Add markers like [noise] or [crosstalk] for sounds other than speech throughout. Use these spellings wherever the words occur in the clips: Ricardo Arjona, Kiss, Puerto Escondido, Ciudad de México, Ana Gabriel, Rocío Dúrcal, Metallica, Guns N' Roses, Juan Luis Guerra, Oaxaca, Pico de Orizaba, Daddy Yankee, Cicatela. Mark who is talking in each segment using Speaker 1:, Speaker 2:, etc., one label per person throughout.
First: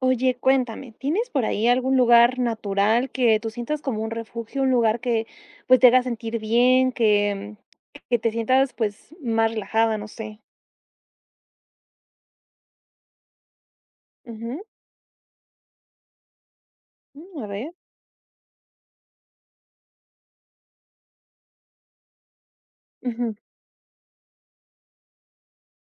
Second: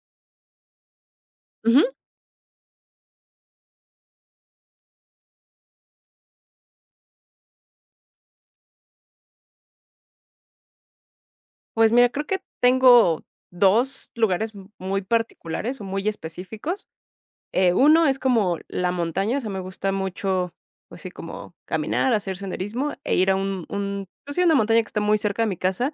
Speaker 1: Oye, cuéntame, ¿tienes por ahí algún
Speaker 2: Ujú.
Speaker 1: lugar natural que tú sientas como un refugio, un lugar que, pues, te haga sentir bien, que, que te sientas, pues, más relajada, ¿no sé?
Speaker 2: Pues mira, creo que tengo 2 lugares
Speaker 1: Ujú,
Speaker 2: muy particulares o muy específicos.
Speaker 1: mm, a ver,
Speaker 2: Uno es como la montaña, o sea, me gusta mucho, pues sí, como caminar, hacer senderismo e ir
Speaker 1: ujú,
Speaker 2: a un, pues sí, una montaña que está muy cerca de mi casa.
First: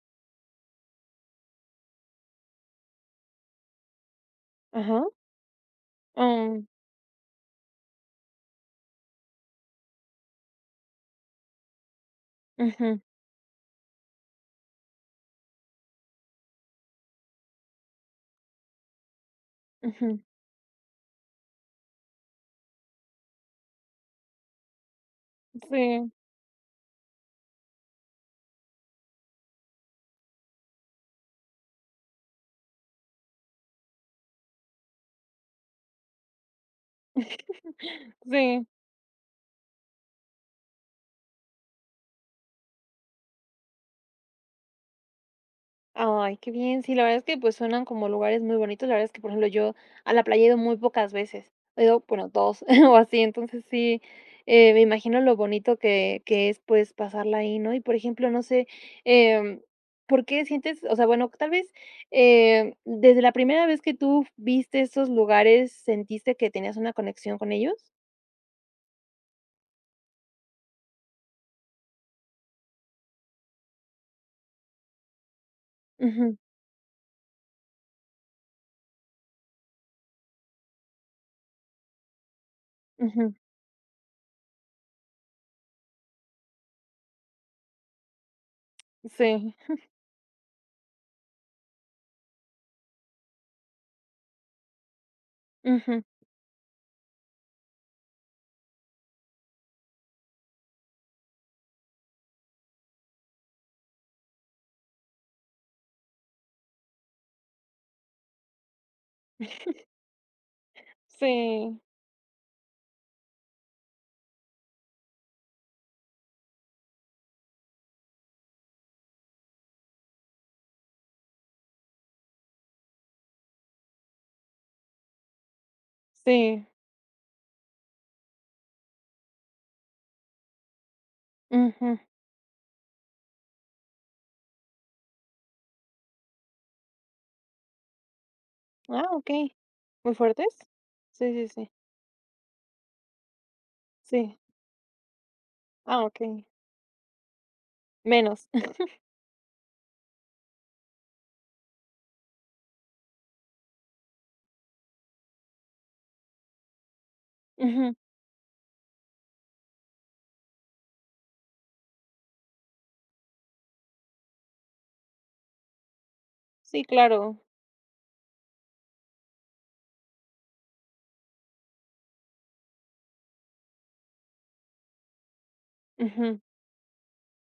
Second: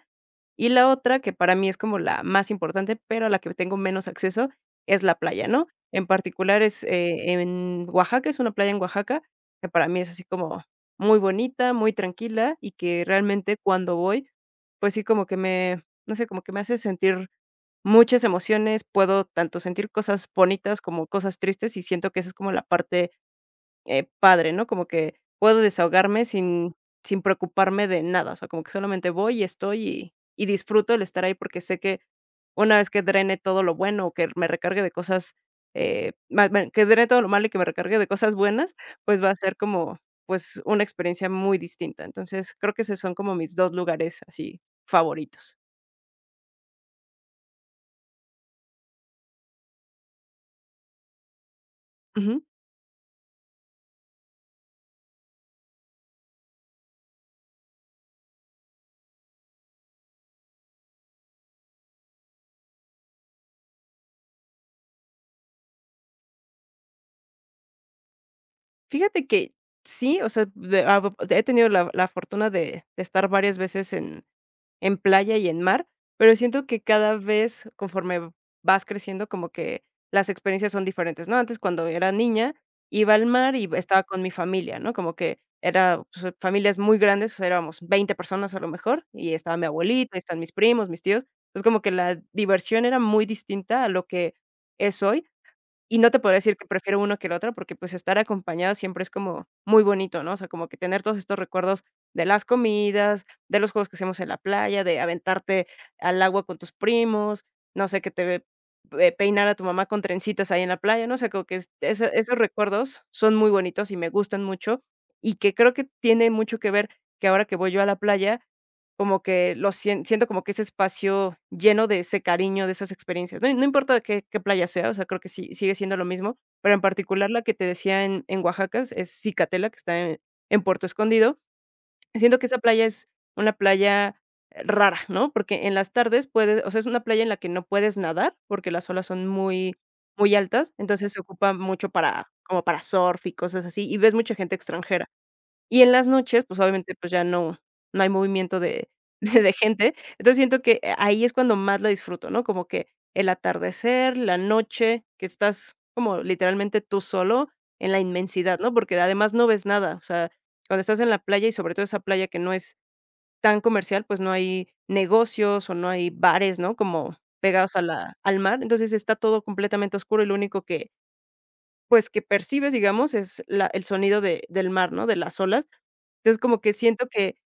Speaker 2: Y la otra, que para mí es como la más importante, pero a la que tengo menos acceso,
Speaker 1: ajá,
Speaker 2: es la playa, ¿no? En particular
Speaker 1: mm,
Speaker 2: es, en Oaxaca, es una playa en Oaxaca, que para mí es así como muy bonita, muy tranquila y
Speaker 1: ujú,
Speaker 2: que realmente cuando voy, pues sí, como que me, no sé, como que me hace sentir muchas emociones, puedo tanto sentir
Speaker 1: ujú,
Speaker 2: cosas bonitas como cosas tristes y siento que esa es como la parte, padre, ¿no? Como que puedo
Speaker 1: sí,
Speaker 2: desahogarme sin preocuparme de nada, o sea, como que solamente voy y estoy y disfruto el estar ahí, porque sé que una vez que drene todo lo bueno, o que me recargue de cosas, ma ma que drene todo lo malo y que me recargue de
Speaker 1: [laughs]
Speaker 2: cosas
Speaker 1: sí.
Speaker 2: buenas, pues va a ser como, pues, una experiencia muy distinta. Entonces, creo que esos son como mis 2 lugares así favoritos.
Speaker 1: Ay, qué bien. Sí, la verdad es que, pues, suenan como lugares muy bonitos. La verdad es que, por ejemplo, yo a la playa he ido muy pocas veces. He ido, bueno,
Speaker 2: Ujú.
Speaker 1: 2 [laughs] o así. Entonces, sí, me imagino lo bonito que es, pues, pasarla ahí, ¿no? Y, por ejemplo, no sé, em, ¿por qué sientes? O sea, bueno, tal vez, desde la primera vez que tú viste estos lugares, ¿sentiste que tenías una conexión con ellos?
Speaker 2: Fíjate que sí, o sea, de a he tenido la fortuna de estar varias veces en playa y en mar, pero
Speaker 1: Ujú,
Speaker 2: siento que cada vez conforme vas creciendo, como que las experiencias son diferentes, ¿no? Antes, cuando era niña, iba al
Speaker 1: ujú,
Speaker 2: mar y estaba con mi familia, ¿no? Como que era, pues, familias muy grandes, o sea, éramos 20 personas a lo mejor, y
Speaker 1: sí,
Speaker 2: estaba mi abuelita, y están mis primos, mis tíos. Entonces, como que la diversión era muy distinta a lo que es hoy. Y
Speaker 1: ujú,
Speaker 2: no te podría decir que prefiero uno que el otro, porque, pues, estar acompañado siempre es como muy bonito, ¿no? O sea, como que tener todos estos recuerdos de las comidas, de los juegos que hacíamos en la playa, de aventarte al agua con tus primos, no sé, que te ve- pe peinar a tu mamá con trencitas ahí en la playa, ¿no? O sea, como que es
Speaker 1: sí,
Speaker 2: esa esos recuerdos son muy bonitos y me gustan mucho, y que creo que tiene mucho que ver que ahora que voy yo a la playa, como que lo siento como que ese espacio lleno de ese cariño, de esas experiencias. No importa qué playa sea, o sea, creo que sí sigue siendo lo mismo,
Speaker 1: sí,
Speaker 2: pero en particular la que te decía en Oaxaca es Cicatela, que está en Puerto Escondido.
Speaker 1: ujú.
Speaker 2: Siento que esa playa es una playa rara, ¿no? Porque en las tardes puedes o sea, es una playa en la que no puedes nadar, porque las olas
Speaker 1: Ah,
Speaker 2: son
Speaker 1: okey.
Speaker 2: muy
Speaker 1: ¿Muy
Speaker 2: muy
Speaker 1: fuertes?
Speaker 2: altas, entonces se
Speaker 1: Sí, sí,
Speaker 2: ocupa
Speaker 1: sí.
Speaker 2: mucho para, como para surf y cosas así, y ves mucha
Speaker 1: Sí.
Speaker 2: gente extranjera. Y en
Speaker 1: Ah,
Speaker 2: las
Speaker 1: okey.
Speaker 2: noches, pues, obviamente, pues, ya no hay
Speaker 1: Menos.
Speaker 2: movimiento
Speaker 1: [laughs]
Speaker 2: de [laughs] de gente. Entonces, siento que, ahí es cuando más la disfruto, ¿no? Como que el atardecer, la noche, que estás como literalmente tú solo en
Speaker 1: Ujú.
Speaker 2: la inmensidad, ¿no? Porque además no ves nada, o sea, cuando estás en la playa y sobre todo esa playa que no es tan comercial, pues, no hay negocios o no hay bares, ¿no?
Speaker 1: Sí,
Speaker 2: Como
Speaker 1: claro.
Speaker 2: pegados a la al mar. Entonces, está todo completamente oscuro y lo único que, pues, que percibes, digamos, es la el sonido de del mar, ¿no?, de las olas.
Speaker 1: Ujú.
Speaker 2: Entonces, como que siento que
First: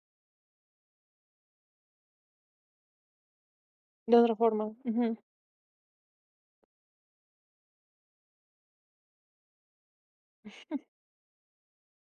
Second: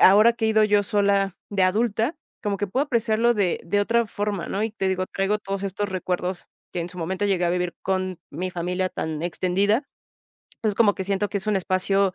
Speaker 2: ahora que he ido yo sola de adulta, como que puedo apreciarlo de otra
Speaker 1: De otra
Speaker 2: forma, ¿no? Y
Speaker 1: forma.
Speaker 2: te digo,
Speaker 1: Ujú.
Speaker 2: traigo todos estos recuerdos que en su momento llegué a vivir con mi familia tan extendida. Entonces, como que siento que es un espacio,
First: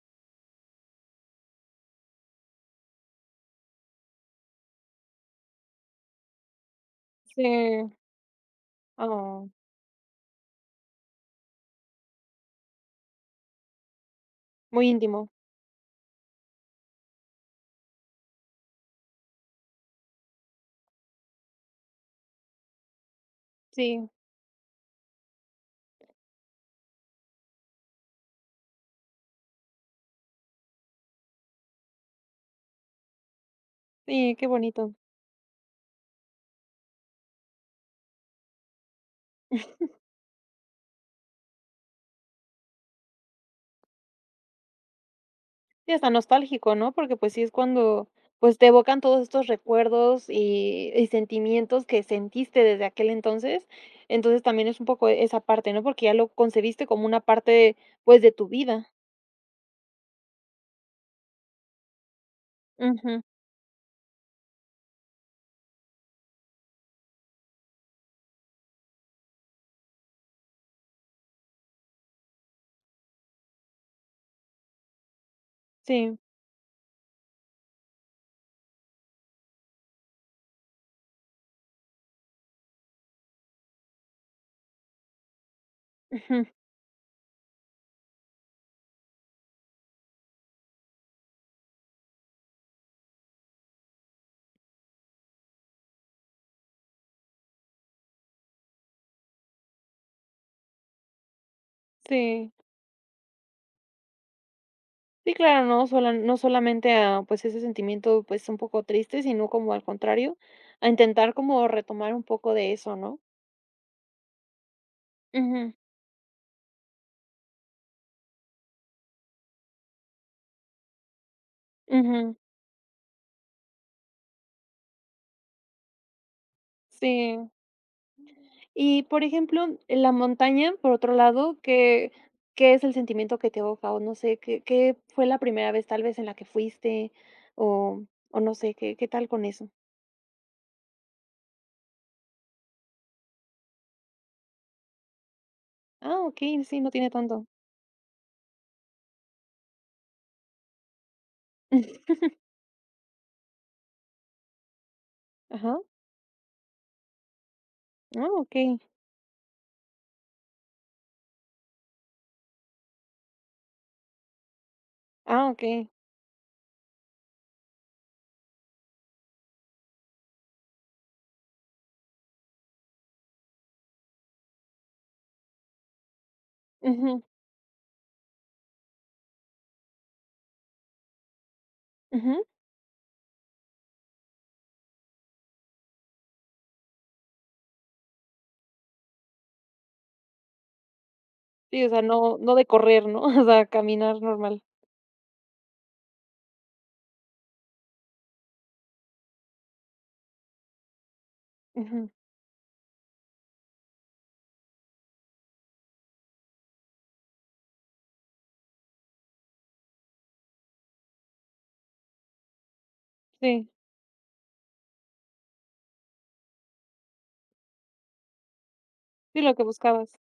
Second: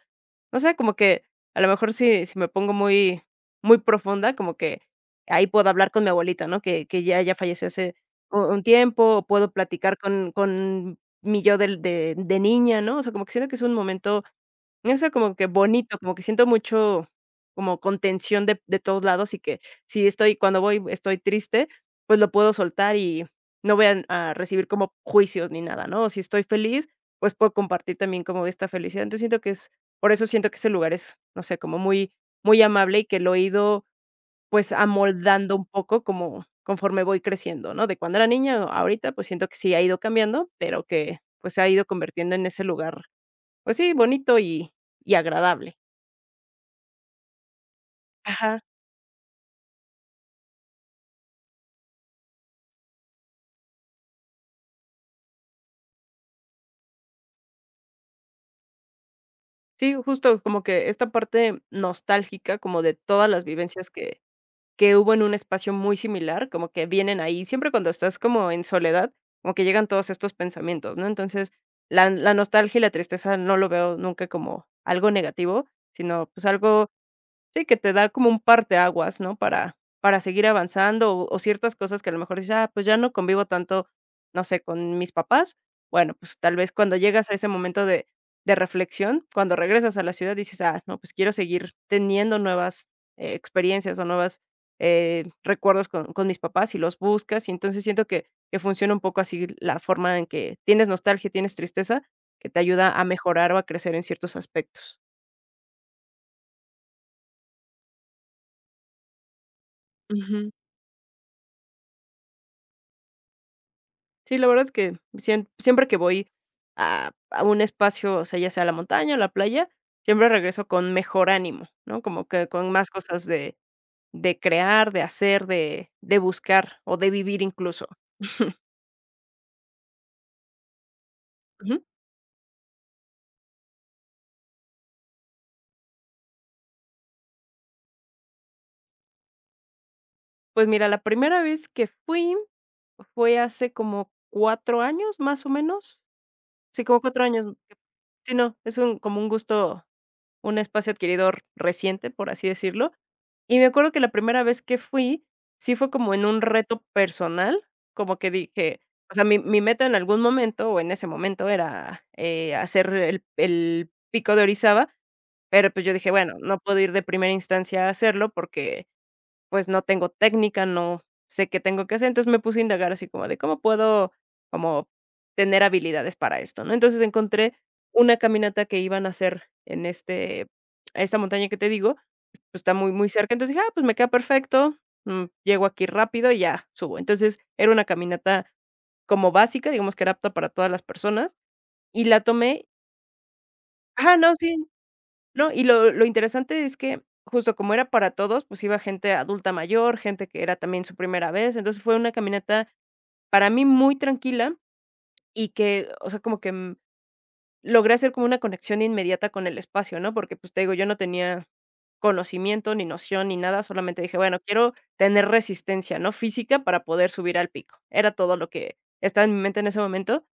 Speaker 2: no sé, como que a lo mejor si me pongo muy, muy profunda, como que ahí puedo hablar con mi abuelita, ¿no? Que ya falleció
Speaker 1: Sí.
Speaker 2: hace un tiempo, o
Speaker 1: Ah,
Speaker 2: puedo platicar con mi yo de niña, ¿no? O sea, como que siento que es un momento,
Speaker 1: muy
Speaker 2: no sé,
Speaker 1: íntimo.
Speaker 2: como que bonito, como que siento mucho como contención de todos lados y que si estoy, cuando voy estoy triste, pues lo puedo soltar y no voy
Speaker 1: Sí,
Speaker 2: a recibir como juicios ni nada, ¿no? O si estoy feliz, pues puedo compartir también como esta felicidad. Entonces siento que es, por eso siento que ese lugar es, no sé, como muy muy amable y que lo he ido,
Speaker 1: sí, qué
Speaker 2: pues,
Speaker 1: bonito.
Speaker 2: amoldando un poco como conforme voy creciendo, ¿no? De cuando era niña ahorita, pues siento que sí ha ido cambiando, pero que, pues, se ha ido convirtiendo en ese lugar, pues sí, bonito y agradable.
Speaker 1: Sí, hasta nostálgico, ¿no? Porque, pues, sí es cuando, pues,
Speaker 2: Ajá.
Speaker 1: te evocan todos estos recuerdos y sentimientos que sentiste desde aquel entonces. Entonces, también es un poco esa parte, ¿no? Porque ya lo concebiste como una parte, pues, de tu vida.
Speaker 2: Sí, justo como que esta parte nostálgica, como de
Speaker 1: Ujú.
Speaker 2: todas las vivencias que hubo en un espacio muy similar, como que vienen ahí, siempre cuando estás como en soledad, como que llegan todos estos pensamientos, ¿no? Entonces, la nostalgia y la tristeza no lo veo nunca como algo negativo,
Speaker 1: Sí.
Speaker 2: sino, pues, algo. Sí, que te da como un parteaguas, ¿no? Para seguir avanzando, o ciertas cosas que a lo mejor dices: "Ah, pues ya no convivo tanto, no sé, con mis papás". Bueno, pues
Speaker 1: Ujú.
Speaker 2: tal vez cuando llegas a ese momento de reflexión, cuando regresas a la ciudad dices: "Ah, no, pues quiero seguir teniendo nuevas, experiencias o nuevas, recuerdos con mis papás", y los buscas, y entonces siento que funciona un poco así la forma en que tienes nostalgia, tienes tristeza, que
Speaker 1: Sí.
Speaker 2: te ayuda a mejorar o a crecer en ciertos aspectos.
Speaker 1: Sí, claro, no solamente a, pues, ese sentimiento, pues, un poco triste, sino como al contrario, a intentar como retomar un poco de eso, ¿no?
Speaker 2: Sí, la verdad es que
Speaker 1: Ujú,
Speaker 2: siempre que voy a un espacio, o sea, ya sea la montaña o la playa, siempre regreso con mejor ánimo, ¿no? Como
Speaker 1: ujú,
Speaker 2: que con más cosas de crear, de hacer, de buscar o de vivir
Speaker 1: sí.
Speaker 2: incluso. [laughs]
Speaker 1: Y, por ejemplo, en la montaña, por otro lado,
Speaker 2: Ujú.
Speaker 1: ¿qué es el sentimiento que te evoca? O no sé, ¿qué fue la primera vez tal vez en la que fuiste? O o no sé, ¿qué tal con eso?
Speaker 2: Pues mira, la primera vez que fui fue hace como 4 años, más o menos.
Speaker 1: Ah, okey, sí,
Speaker 2: Sí,
Speaker 1: no
Speaker 2: como
Speaker 1: tiene
Speaker 2: 4
Speaker 1: tanto.
Speaker 2: años. Sí, no, es un, como un gusto, un espacio adquirido reciente,
Speaker 1: [laughs]
Speaker 2: por así decirlo. Y me acuerdo que la primera vez que fui, sí
Speaker 1: Ajá.
Speaker 2: fue como en un reto personal, como
Speaker 1: Ah,
Speaker 2: que
Speaker 1: okey.
Speaker 2: dije, o sea, mi meta en algún momento, o en ese momento, era, hacer el Pico de Orizaba,
Speaker 1: Ah,
Speaker 2: pero, pues,
Speaker 1: okey.
Speaker 2: yo dije: "Bueno, no puedo ir de primera instancia a hacerlo porque, pues, no tengo técnica, no sé qué tengo que hacer. Entonces, me puse a indagar así como de cómo puedo, como tener habilidades para esto, ¿no?". Entonces,
Speaker 1: Ujú,
Speaker 2: encontré una caminata que iban a hacer en esta montaña que te digo,
Speaker 1: ujú.
Speaker 2: pues, está muy, muy cerca. Entonces, dije: "Ah, pues, me queda perfecto, llego aquí rápido y ya subo". Entonces, era una caminata como básica, digamos que era apta para todas las personas,
Speaker 1: Sí, o sea,
Speaker 2: y la
Speaker 1: no de
Speaker 2: tomé.
Speaker 1: correr, ¿no? [laughs] O sea,
Speaker 2: Ah,
Speaker 1: caminar
Speaker 2: no, sí.
Speaker 1: normal.
Speaker 2: No, y lo interesante es que, justo como era para todos, pues iba gente adulta mayor, gente que era también su primera vez. Entonces, fue
Speaker 1: Ujú.
Speaker 2: una caminata para mí muy tranquila y que, o sea, como que, logré hacer como una conexión inmediata con el espacio, ¿no? Porque, pues, te digo, yo no tenía conocimiento, ni noción, ni nada,
Speaker 1: Sí,
Speaker 2: solamente dije: "Bueno, quiero tener resistencia, ¿no?, física para poder subir al pico". Era todo lo que estaba en mi
Speaker 1: sí, lo
Speaker 2: mente
Speaker 1: que
Speaker 2: en ese
Speaker 1: buscabas.
Speaker 2: momento.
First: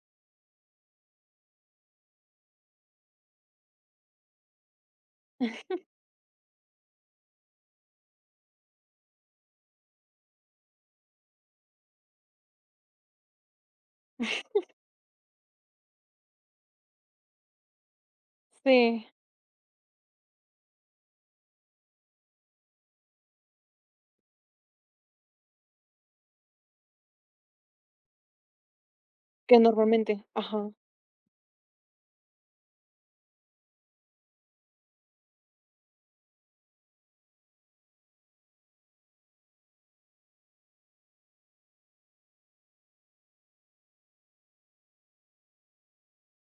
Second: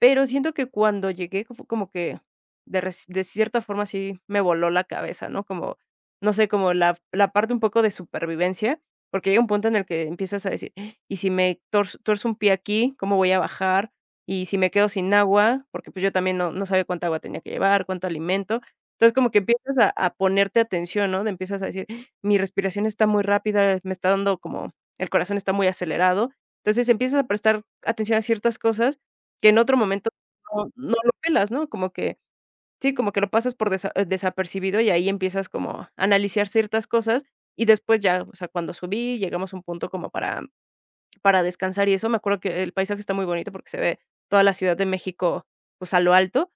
Speaker 2: Pero siento que cuando llegué fue como que de cierta forma sí me voló la cabeza, ¿no? Como, no sé, como la parte un poco de supervivencia, porque llega un punto en el que empiezas a decir: "Ah, ¿y si me torz tuerzo un pie aquí, cómo voy a bajar? ¿Y si me quedo sin agua?", porque, pues, yo también no sabía cuánta agua tenía que llevar, cuánto alimento.
Speaker 1: Sí,
Speaker 2: Entonces, como que empiezas a ponerte atención, ¿no? De empiezas a decir: "Ah, mi respiración está muy rápida, me está dando como, el corazón está muy acelerado". Entonces, empiezas a prestar atención a ciertas cosas que
Speaker 1: que
Speaker 2: en otro momento
Speaker 1: normalmente. Ajá,
Speaker 2: no lo pelas, ¿no? Como que sí, como que lo pasas por desapercibido y ahí empiezas como a analizar ciertas cosas y después ya, o sea, cuando subí, llegamos a un punto como para descansar y eso, me acuerdo que el paisaje está muy bonito porque se ve toda la Ciudad de México, pues, a lo alto.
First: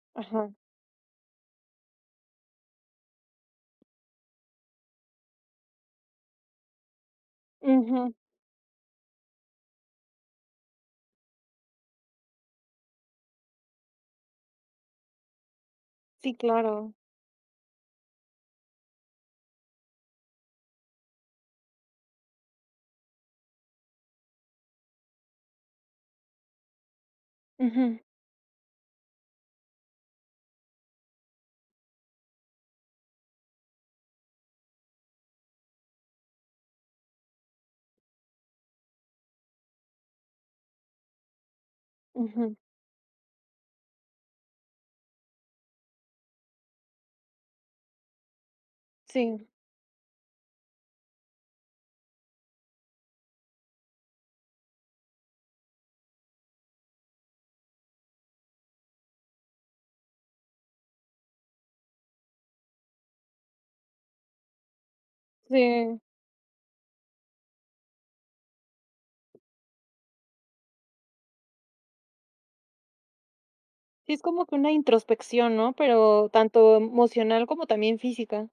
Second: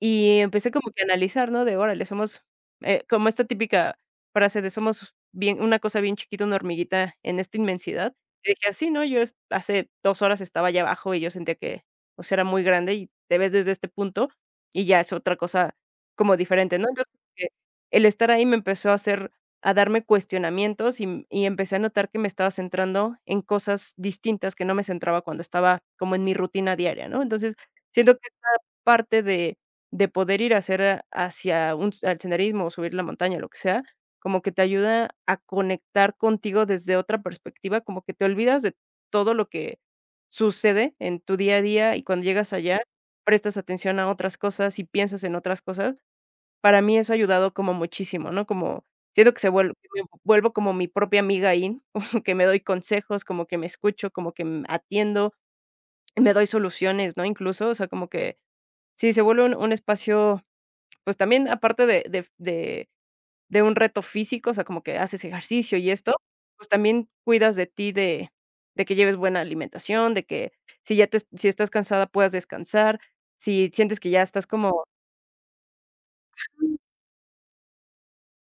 Speaker 2: Y
Speaker 1: ajá.
Speaker 2: empecé como que a analizar, ¿no? De órale, somos, como esta típica frase de somos bien una cosa bien chiquita, una hormiguita en esta
Speaker 1: Ujú.
Speaker 2: inmensidad. Y dije: "Así, ¿no? Yo es hace 2 horas estaba allá abajo y yo sentía que, o sea, era muy grande y te ves desde este punto y ya es otra cosa
Speaker 1: Sí,
Speaker 2: como diferente", ¿no?
Speaker 1: claro.
Speaker 2: Entonces, el estar ahí me empezó a hacer a darme cuestionamientos y empecé a notar que me estaba centrando en cosas distintas que no me centraba cuando estaba como en mi rutina diaria, ¿no? Entonces,
Speaker 1: Ujú,
Speaker 2: siento que esta parte de poder ir a hacer hacia al senderismo o subir la montaña, lo que sea, como que te ayuda a conectar contigo desde otra perspectiva, como que te olvidas de todo lo que sucede en tu día a día y cuando llegas
Speaker 1: ujú.
Speaker 2: allá prestas atención a otras cosas y piensas en otras cosas. Para mí eso ha ayudado como muchísimo, ¿no? Como siento que
Speaker 1: Sí,
Speaker 2: se vuelvo vuelvo como mi propia amiga ahí, [laughs] como que me doy consejos, como que me escucho, como que, atiendo, me doy soluciones, ¿no? Incluso, o sea, como que sí, se vuelve un espacio pues también, aparte de un reto físico, o sea, como que haces ejercicio y
Speaker 1: sí.
Speaker 2: esto, pues también cuidas de ti, de que lleves buena alimentación, de que si ya te si estás cansada puedas descansar, si sientes que
Speaker 1: Sí, es
Speaker 2: ya estás
Speaker 1: como que una
Speaker 2: como.
Speaker 1: introspección, ¿no? Pero tanto emocional como también física.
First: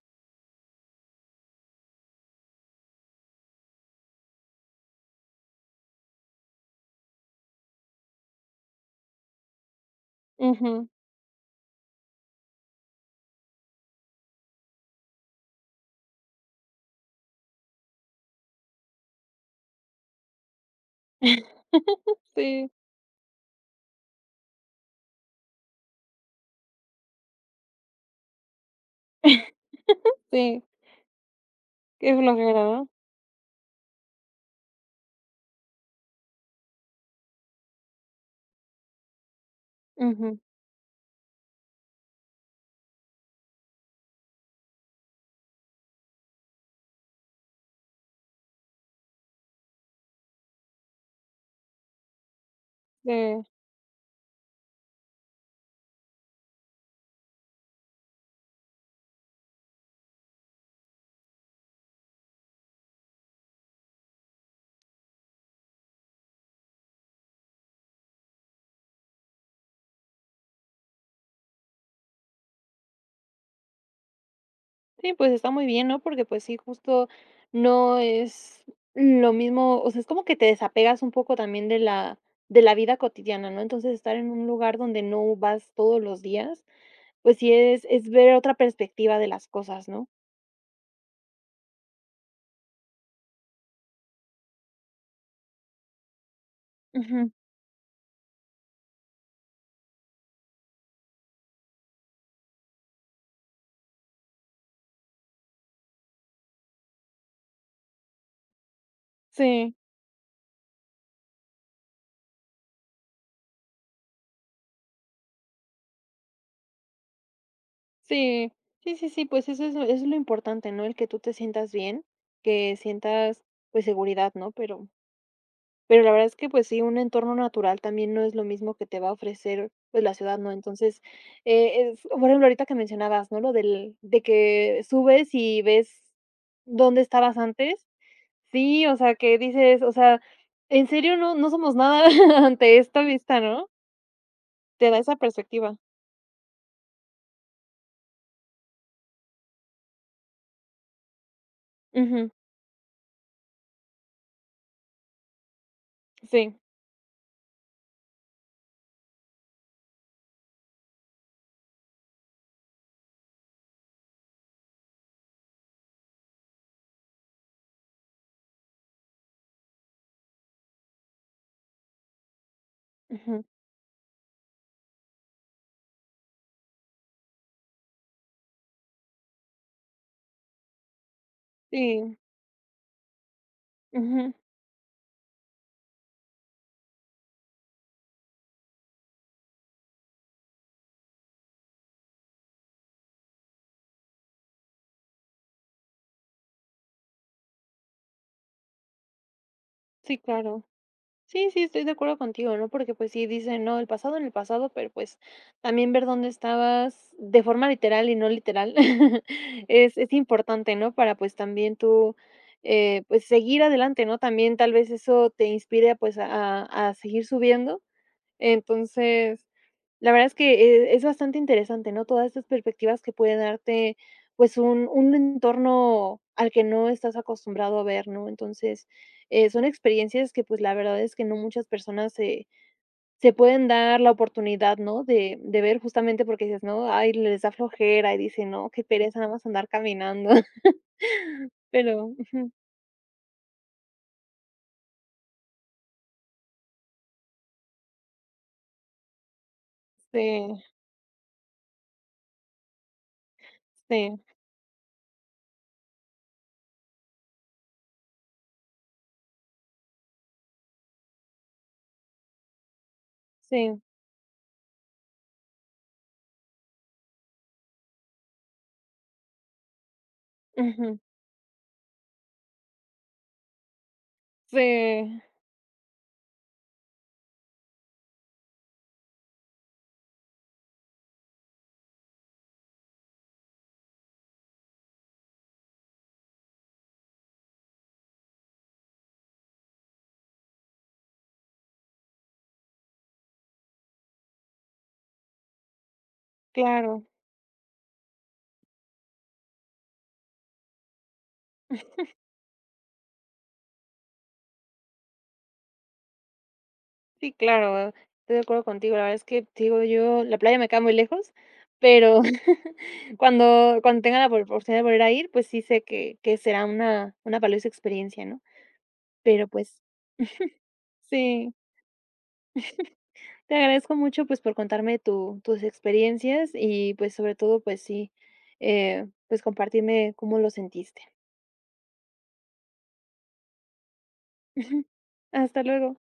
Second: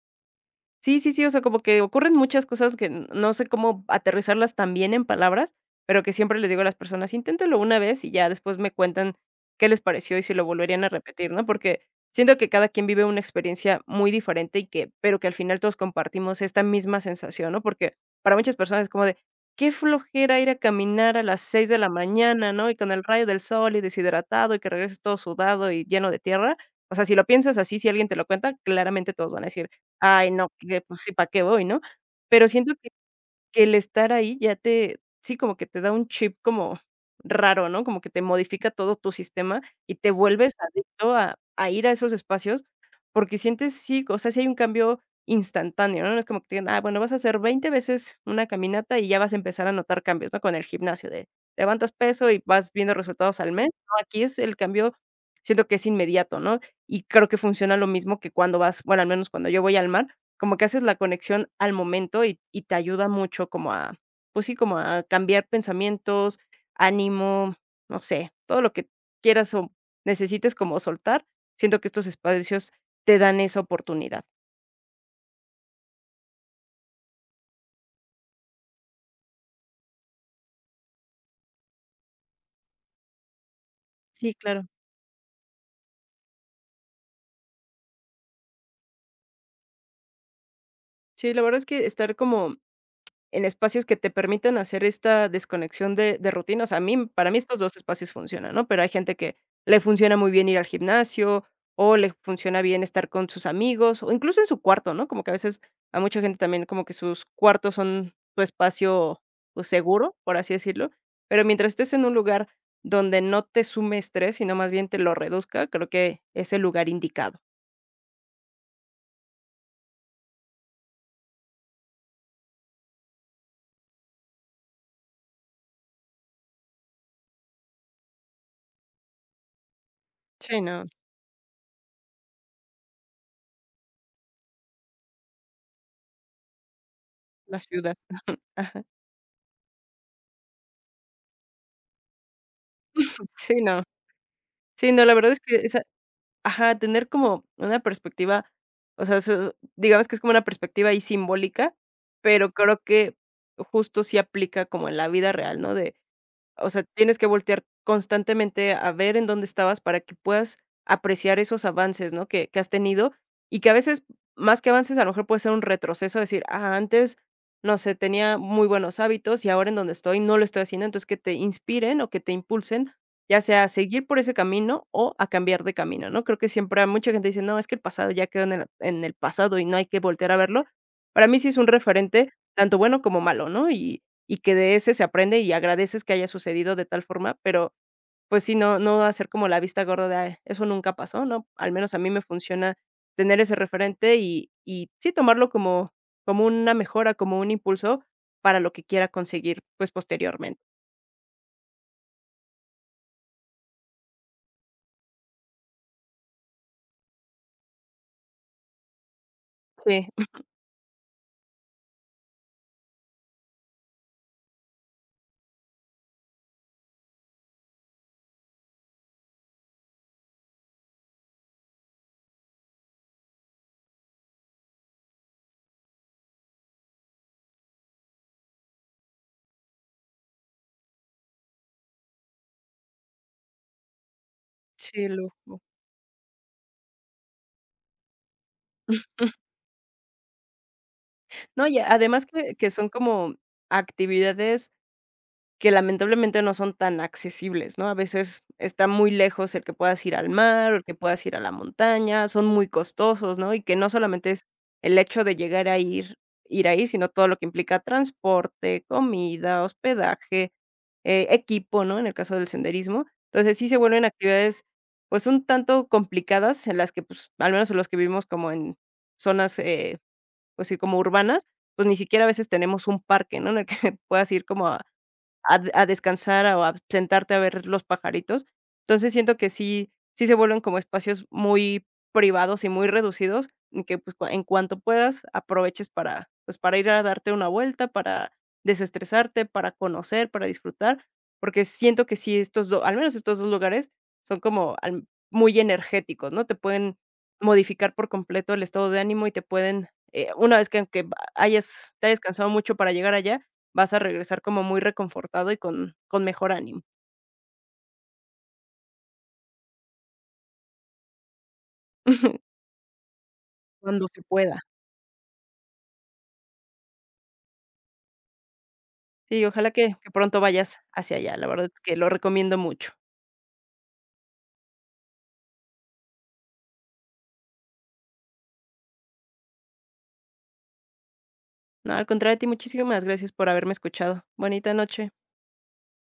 Speaker 2: Sí, sí, sí, o sea, como que ocurren muchas cosas que n no sé cómo aterrizarlas tan bien en palabras, pero que siempre les digo a las personas: inténtelo una vez y ya después me cuentan qué les pareció y si lo volverían
Speaker 1: Ujú.
Speaker 2: a repetir", ¿no? Porque siento que cada quien vive una experiencia muy diferente y que pero que al final todos compartimos esta misma sensación, ¿no? Porque para muchas personas es como de: "Qué flojera ir a caminar a las 6 de la mañana", ¿no?
Speaker 1: Sí,
Speaker 2: Y con el rayo del sol y deshidratado y que regreses todo sudado y lleno de tierra. O sea, si lo piensas así, si alguien te lo cuenta, claramente todos van a decir: "Ay, no,
Speaker 1: sí.
Speaker 2: que pues sí, ¿para qué voy, no?".
Speaker 1: Qué
Speaker 2: Pero
Speaker 1: flojera,
Speaker 2: siento
Speaker 1: ¿no?
Speaker 2: que el estar ahí ya te sí, como que te da un chip como raro, ¿no? Como que te modifica todo tu sistema y te
Speaker 1: Ujú.
Speaker 2: vuelves adicto a ir a esos espacios, porque sientes sí, o sea, sí hay un cambio instantáneo, ¿no? No es como que te digan: "Ah, bueno, vas a hacer 20 veces una caminata y ya vas a empezar a notar cambios", ¿no? Con el gimnasio de levantas peso y vas viendo resultados
Speaker 1: Sí.
Speaker 2: al mes, ¿no? Aquí es el cambio, siento que es inmediato, ¿no? Y creo que funciona lo mismo que cuando vas bueno, al menos cuando yo voy al mar, como que haces la conexión al momento y te ayuda mucho como a, pues sí, como a cambiar pensamientos, ánimo, no sé, todo lo que quieras o necesites como soltar. Siento que estos espacios te dan esa oportunidad.
Speaker 1: Sí, pues está muy bien, ¿no? Porque pues sí, justo no es lo mismo, o sea, es como que te desapegas un poco también de la, vida cotidiana, ¿no? Entonces estar en
Speaker 2: Sí,
Speaker 1: un
Speaker 2: claro.
Speaker 1: lugar donde no vas todos los días, pues sí es, ver otra perspectiva de las cosas, ¿no?
Speaker 2: Sí, la verdad es que estar como en espacios que te permitan hacer esta desconexión de rutina, o sea, a mí para
Speaker 1: Ujú,
Speaker 2: mí estos 2 espacios funcionan, ¿no? Pero hay gente que le funciona muy bien ir al gimnasio, o le funciona bien estar con sus amigos, o incluso en su cuarto, ¿no? Como que a veces a mucha gente también como que sus cuartos son su espacio, pues,
Speaker 1: sí,
Speaker 2: seguro, por así decirlo. Pero mientras estés en un lugar donde no te sume estrés, sino más bien te lo reduzca, creo que es el lugar indicado.
Speaker 1: sí, sí, sí, sí, pues eso es, eso es lo importante, ¿no? El que tú te sientas bien, que sientas pues seguridad, ¿no? Pero la verdad es que, pues sí, un entorno natural también no es lo mismo que te va a ofrecer, pues, la ciudad, ¿no?
Speaker 2: Sí, no,
Speaker 1: Entonces, es por ejemplo, ahorita que mencionabas, ¿no? Lo del de que subes y ves dónde estabas
Speaker 2: la
Speaker 1: antes.
Speaker 2: ciudad. [laughs] Ajá.
Speaker 1: Sí, o sea, que dices, o sea, en serio no somos nada [laughs] ante esta vista,
Speaker 2: Sí,
Speaker 1: ¿no?
Speaker 2: no.
Speaker 1: Te
Speaker 2: Sí,
Speaker 1: da
Speaker 2: no, la
Speaker 1: esa
Speaker 2: verdad es que
Speaker 1: perspectiva.
Speaker 2: ajá, tener como una perspectiva, o sea, su digamos que es como una perspectiva ahí simbólica,
Speaker 1: Ujú,
Speaker 2: pero creo que justo sí aplica como en la vida real, ¿no? De,
Speaker 1: sí,
Speaker 2: o sea, tienes que voltear constantemente a ver en dónde estabas para que puedas apreciar esos avances, ¿no? Que has tenido y que a veces, más que avances, a lo mejor puede ser un retroceso, decir, ah, antes, no sé, tenía muy buenos hábitos y ahora en donde estoy no lo estoy haciendo, entonces que te inspiren o que te impulsen, ya
Speaker 1: ujú,
Speaker 2: sea a seguir por ese camino o a cambiar de camino, ¿no? Creo que siempre hay mucha gente dice, no, es que el pasado ya quedó en el pasado y no hay que voltear a verlo. Para mí sí es un
Speaker 1: sí,
Speaker 2: referente, tanto bueno como malo, ¿no?
Speaker 1: ujú,
Speaker 2: Y que de ese se aprende y agradeces que haya sucedido de tal forma, pero pues sí, no hacer como la vista gorda de: "Ay, eso nunca pasó", ¿no? Al menos a mí me funciona tener ese referente y sí tomarlo como como una mejora, como un impulso para lo que quiera conseguir, pues,
Speaker 1: sí,
Speaker 2: posteriormente.
Speaker 1: claro. Sí, sí, estoy de acuerdo contigo, ¿no? Porque, pues, sí dicen, no, el pasado en el pasado, pero, pues, también ver dónde estabas de forma literal y no literal [laughs] es
Speaker 2: Sí.
Speaker 1: es
Speaker 2: [laughs]
Speaker 1: importante, ¿no? Para, pues, también tú, pues, seguir adelante, ¿no? También tal vez eso te inspire, pues, a a seguir subiendo. Entonces la verdad es que, es bastante interesante, ¿no? Todas estas perspectivas que puede darte, pues, un entorno al que no estás acostumbrado a ver, ¿no? Entonces, son experiencias que, pues, la verdad es que no muchas personas se pueden dar la oportunidad, ¿no?
Speaker 2: Sí,
Speaker 1: De
Speaker 2: lujo.
Speaker 1: ver justamente porque dices, ¿no? Ay, les da flojera y dicen: "No, qué pereza nada más andar caminando". [laughs]
Speaker 2: No, y
Speaker 1: Pero
Speaker 2: además
Speaker 1: ujú,
Speaker 2: que son como actividades que lamentablemente no son tan accesibles, ¿no? A veces está muy lejos el que puedas ir al
Speaker 1: sí,
Speaker 2: mar o el que puedas ir a la montaña, son muy costosos, ¿no? Y que no
Speaker 1: sí,
Speaker 2: solamente es el hecho de llegar a ir, sino todo lo que implica transporte, comida, hospedaje, equipo, ¿no? En el caso del senderismo. Entonces sí se
Speaker 1: sí,
Speaker 2: vuelven actividades pues un tanto complicadas en las que pues al menos en los que vivimos como en zonas pues sí como
Speaker 1: ujú,
Speaker 2: urbanas, pues ni siquiera a veces tenemos un parque, ¿no? En el que [laughs] puedas ir como
Speaker 1: sí,
Speaker 2: a descansar o a sentarte a ver los pajaritos. Entonces, siento que sí sí se vuelven como espacios muy privados y muy reducidos, en que, pues, cua en cuanto puedas, aproveches para, pues, para ir a darte una vuelta, para desestresarte, para conocer, para disfrutar, porque siento que sí estos dos, al menos estos 2 lugares son como al muy energéticos, ¿no? Te pueden
Speaker 1: claro.
Speaker 2: modificar por completo el estado de ánimo y te pueden, una vez que hayas te hayas cansado mucho para llegar allá, vas a regresar como muy reconfortado y con mejor ánimo.
Speaker 1: Sí, claro, estoy de acuerdo contigo. La verdad es que, te digo, yo la playa me queda muy lejos, pero
Speaker 2: [laughs]
Speaker 1: [laughs] cuando
Speaker 2: Cuando
Speaker 1: tenga
Speaker 2: se
Speaker 1: la
Speaker 2: pueda.
Speaker 1: oportunidad de volver a ir, pues sí sé que será una valiosa experiencia, ¿no?
Speaker 2: Sí,
Speaker 1: Pero,
Speaker 2: ojalá
Speaker 1: pues
Speaker 2: que pronto vayas hacia allá, la
Speaker 1: sí,
Speaker 2: verdad es que lo recomiendo mucho.
Speaker 1: te agradezco mucho, pues, por contarme tu tus experiencias y, pues, sobre todo, pues sí, pues, compartirme cómo lo sentiste.
Speaker 2: No, al contrario, de ti muchísimas gracias por haberme escuchado. Bonita
Speaker 1: [laughs]
Speaker 2: noche.
Speaker 1: Hasta luego.